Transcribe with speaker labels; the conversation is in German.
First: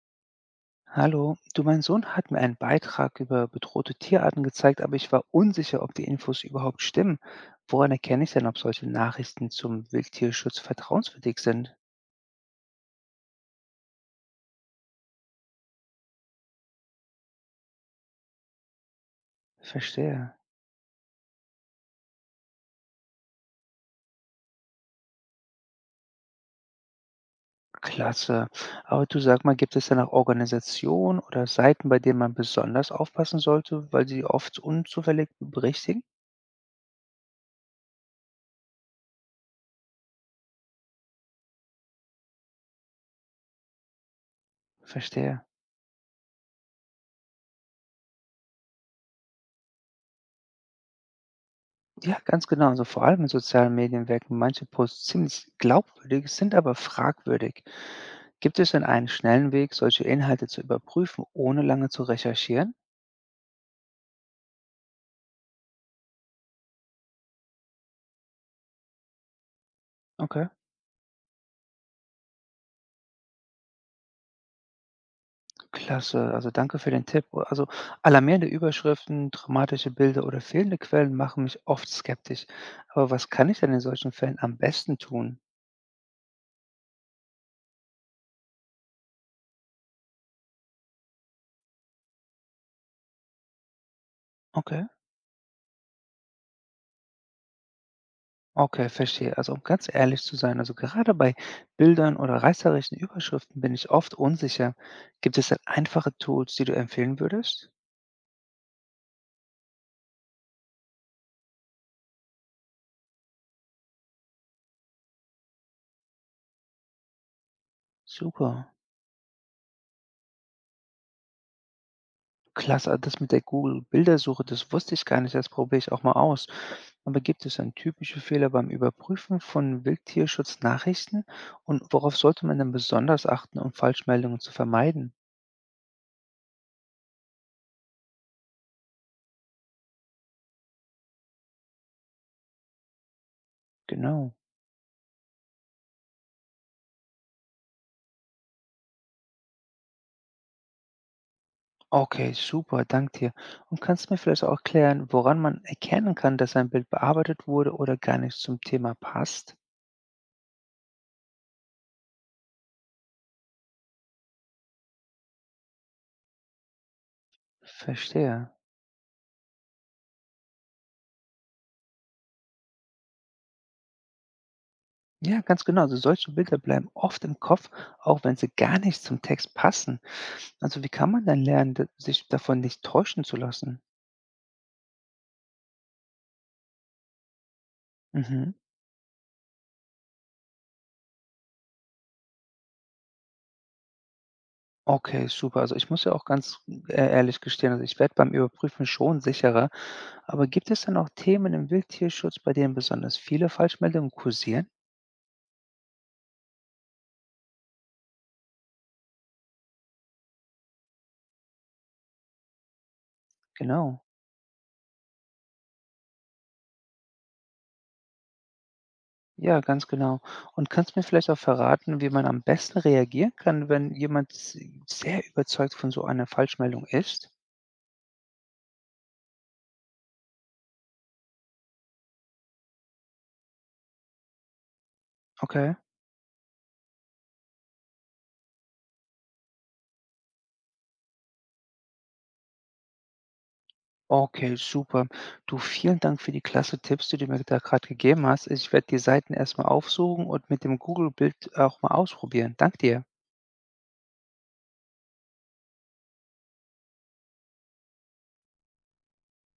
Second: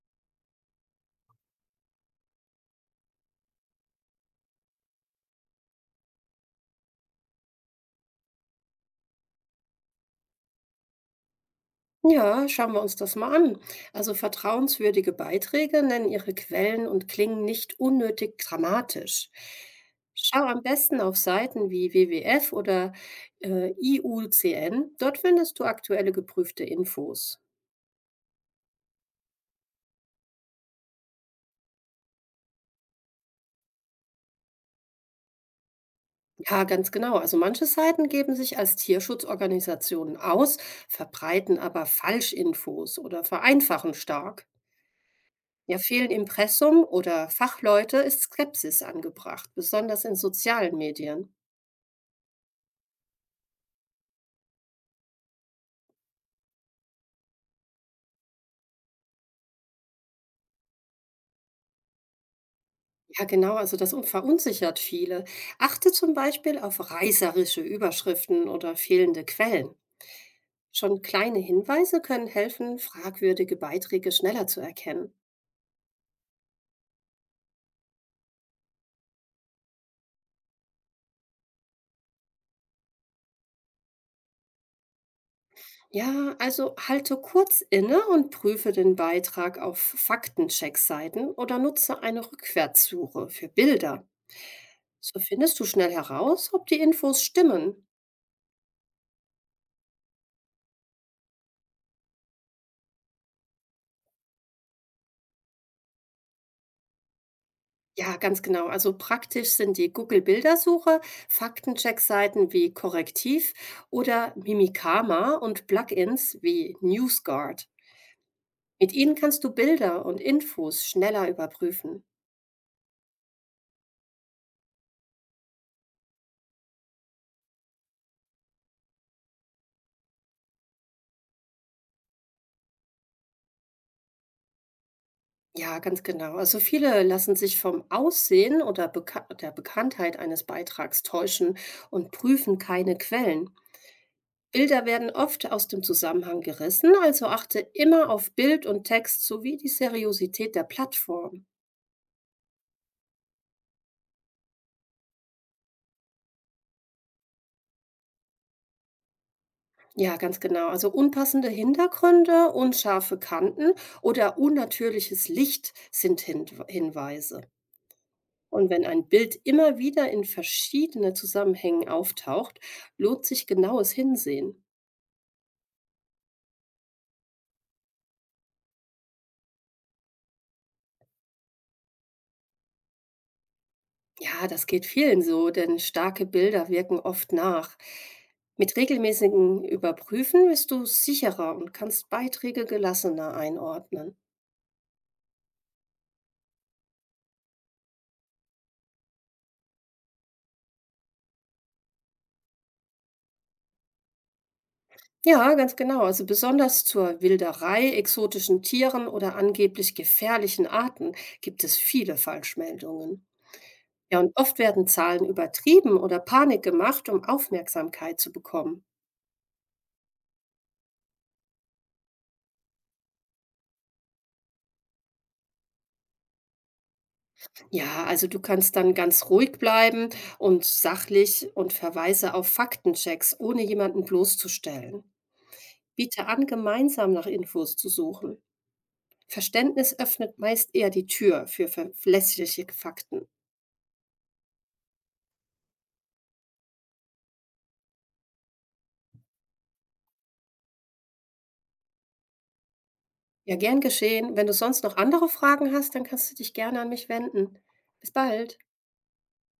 Speaker 1: Hallo, du, mein Sohn hat mir einen Beitrag über bedrohte Tierarten gezeigt, aber ich war unsicher, ob die Infos überhaupt stimmen. Woran erkenne ich denn, ob solche Nachrichten zum Wildtierschutz vertrauenswürdig sind?
Speaker 2: Ja, schauen wir uns das mal an. Also vertrauenswürdige Beiträge nennen ihre Quellen und klingen nicht unnötig dramatisch.
Speaker 1: Verstehe.
Speaker 2: Schau am besten auf Seiten wie WWF oder IUCN. Dort findest du aktuelle geprüfte Infos.
Speaker 1: Klasse. Aber du, sag mal, gibt es denn auch Organisationen oder Seiten, bei denen man besonders aufpassen sollte, weil sie oft unzufällig berichtigen?
Speaker 2: Ja, ganz genau. Also manche Seiten geben sich als Tierschutzorganisationen aus, verbreiten aber Falschinfos oder vereinfachen stark.
Speaker 1: Verstehe.
Speaker 2: Ja, fehlen Impressum oder Fachleute ist Skepsis angebracht, besonders in sozialen Medien.
Speaker 1: Ja, ganz genau. Also vor allem in sozialen Medien wirken manche Posts ziemlich glaubwürdig, sind aber fragwürdig. Gibt es denn einen schnellen Weg, solche Inhalte zu überprüfen, ohne lange zu recherchieren?
Speaker 2: Ja, genau, also das un verunsichert viele. Achte zum Beispiel auf reißerische Überschriften oder fehlende Quellen.
Speaker 1: Okay,
Speaker 2: Schon kleine Hinweise können helfen, fragwürdige Beiträge schneller zu erkennen.
Speaker 1: klasse. Also danke für den Tipp. Also alarmierende Überschriften, dramatische Bilder oder fehlende Quellen machen mich oft skeptisch. Aber was kann ich denn in solchen Fällen am besten tun?
Speaker 2: Ja, also halte kurz inne und prüfe den Beitrag auf Faktencheckseiten oder nutze eine Rückwärtssuche für Bilder.
Speaker 1: Okay,
Speaker 2: So findest du schnell heraus, ob die Infos stimmen.
Speaker 1: okay, verstehe. Also um ganz ehrlich zu sein, also gerade bei Bildern oder reißerischen Überschriften bin ich oft unsicher. Gibt es denn einfache Tools, die du empfehlen würdest?
Speaker 2: Ja, ganz genau. Also praktisch sind die Google-Bildersuche, Faktencheck-Seiten wie Korrektiv oder Mimikama und Plugins wie NewsGuard.
Speaker 1: Super.
Speaker 2: Mit ihnen kannst du Bilder und Infos schneller überprüfen.
Speaker 1: Klasse, ah, das mit der Google-Bildersuche, das wusste ich gar nicht, das probiere ich auch mal aus. Aber gibt es dann typische Fehler beim Überprüfen von Wildtierschutznachrichten? Und worauf sollte man denn besonders achten, um Falschmeldungen zu vermeiden?
Speaker 2: Ja, ganz genau. Also viele lassen sich vom Aussehen oder Beka der Bekanntheit eines Beitrags täuschen und prüfen keine Quellen.
Speaker 1: Genau.
Speaker 2: Bilder werden oft aus dem Zusammenhang gerissen, also achte immer auf Bild und Text sowie die Seriosität der Plattform.
Speaker 1: Okay, super, dank dir. Und kannst du mir vielleicht auch erklären, woran man erkennen kann, dass ein Bild bearbeitet wurde oder gar nicht zum Thema passt?
Speaker 2: Ja, ganz genau. Also unpassende Hintergründe, unscharfe Kanten oder unnatürliches Licht sind Hinweise.
Speaker 1: Verstehe.
Speaker 2: Und wenn ein Bild immer wieder in verschiedene Zusammenhängen auftaucht, lohnt sich genaues Hinsehen.
Speaker 1: Ja, ganz genau. Also solche Bilder bleiben oft im Kopf, auch wenn sie gar nicht zum Text passen. Also, wie kann man denn lernen, d sich davon nicht täuschen zu lassen?
Speaker 2: Ja, das geht vielen so, denn starke Bilder wirken oft nach.
Speaker 1: Mhm.
Speaker 2: Mit regelmäßigen Überprüfen bist du sicherer und kannst Beiträge gelassener einordnen.
Speaker 1: Okay, super. Also, ich muss ja auch ehrlich gestehen, also, ich werde beim Überprüfen schon sicherer. Aber gibt es denn auch Themen im Wildtierschutz, bei denen besonders viele Falschmeldungen kursieren?
Speaker 2: Ja, ganz genau. Also besonders zur Wilderei, exotischen Tieren oder angeblich gefährlichen Arten gibt es viele Falschmeldungen.
Speaker 1: Genau.
Speaker 2: Ja, und oft werden Zahlen übertrieben oder Panik gemacht, um Aufmerksamkeit zu bekommen.
Speaker 1: Ja, ganz genau. Und kannst du mir vielleicht auch verraten, wie man am besten reagieren kann, wenn jemand s sehr überzeugt von so einer Falschmeldung ist?
Speaker 2: Ja, also du kannst dann ganz ruhig bleiben und sachlich und verweise auf Faktenchecks, ohne jemanden bloßzustellen.
Speaker 1: Okay.
Speaker 2: Biete an, gemeinsam nach Infos zu suchen. Verständnis öffnet meist eher die Tür für verlässliche Fakten.
Speaker 1: Okay, super. Du, vielen Dank für die klasse Tipps, die du mir da gerade gegeben hast. Ich werde die Seiten erst mal aufsuchen und mit dem Google-Bild auch mal ausprobieren. Danke dir.
Speaker 2: Ja, gern geschehen. Wenn du sonst noch andere Fragen hast, dann kannst du dich gerne an mich wenden. Bis bald.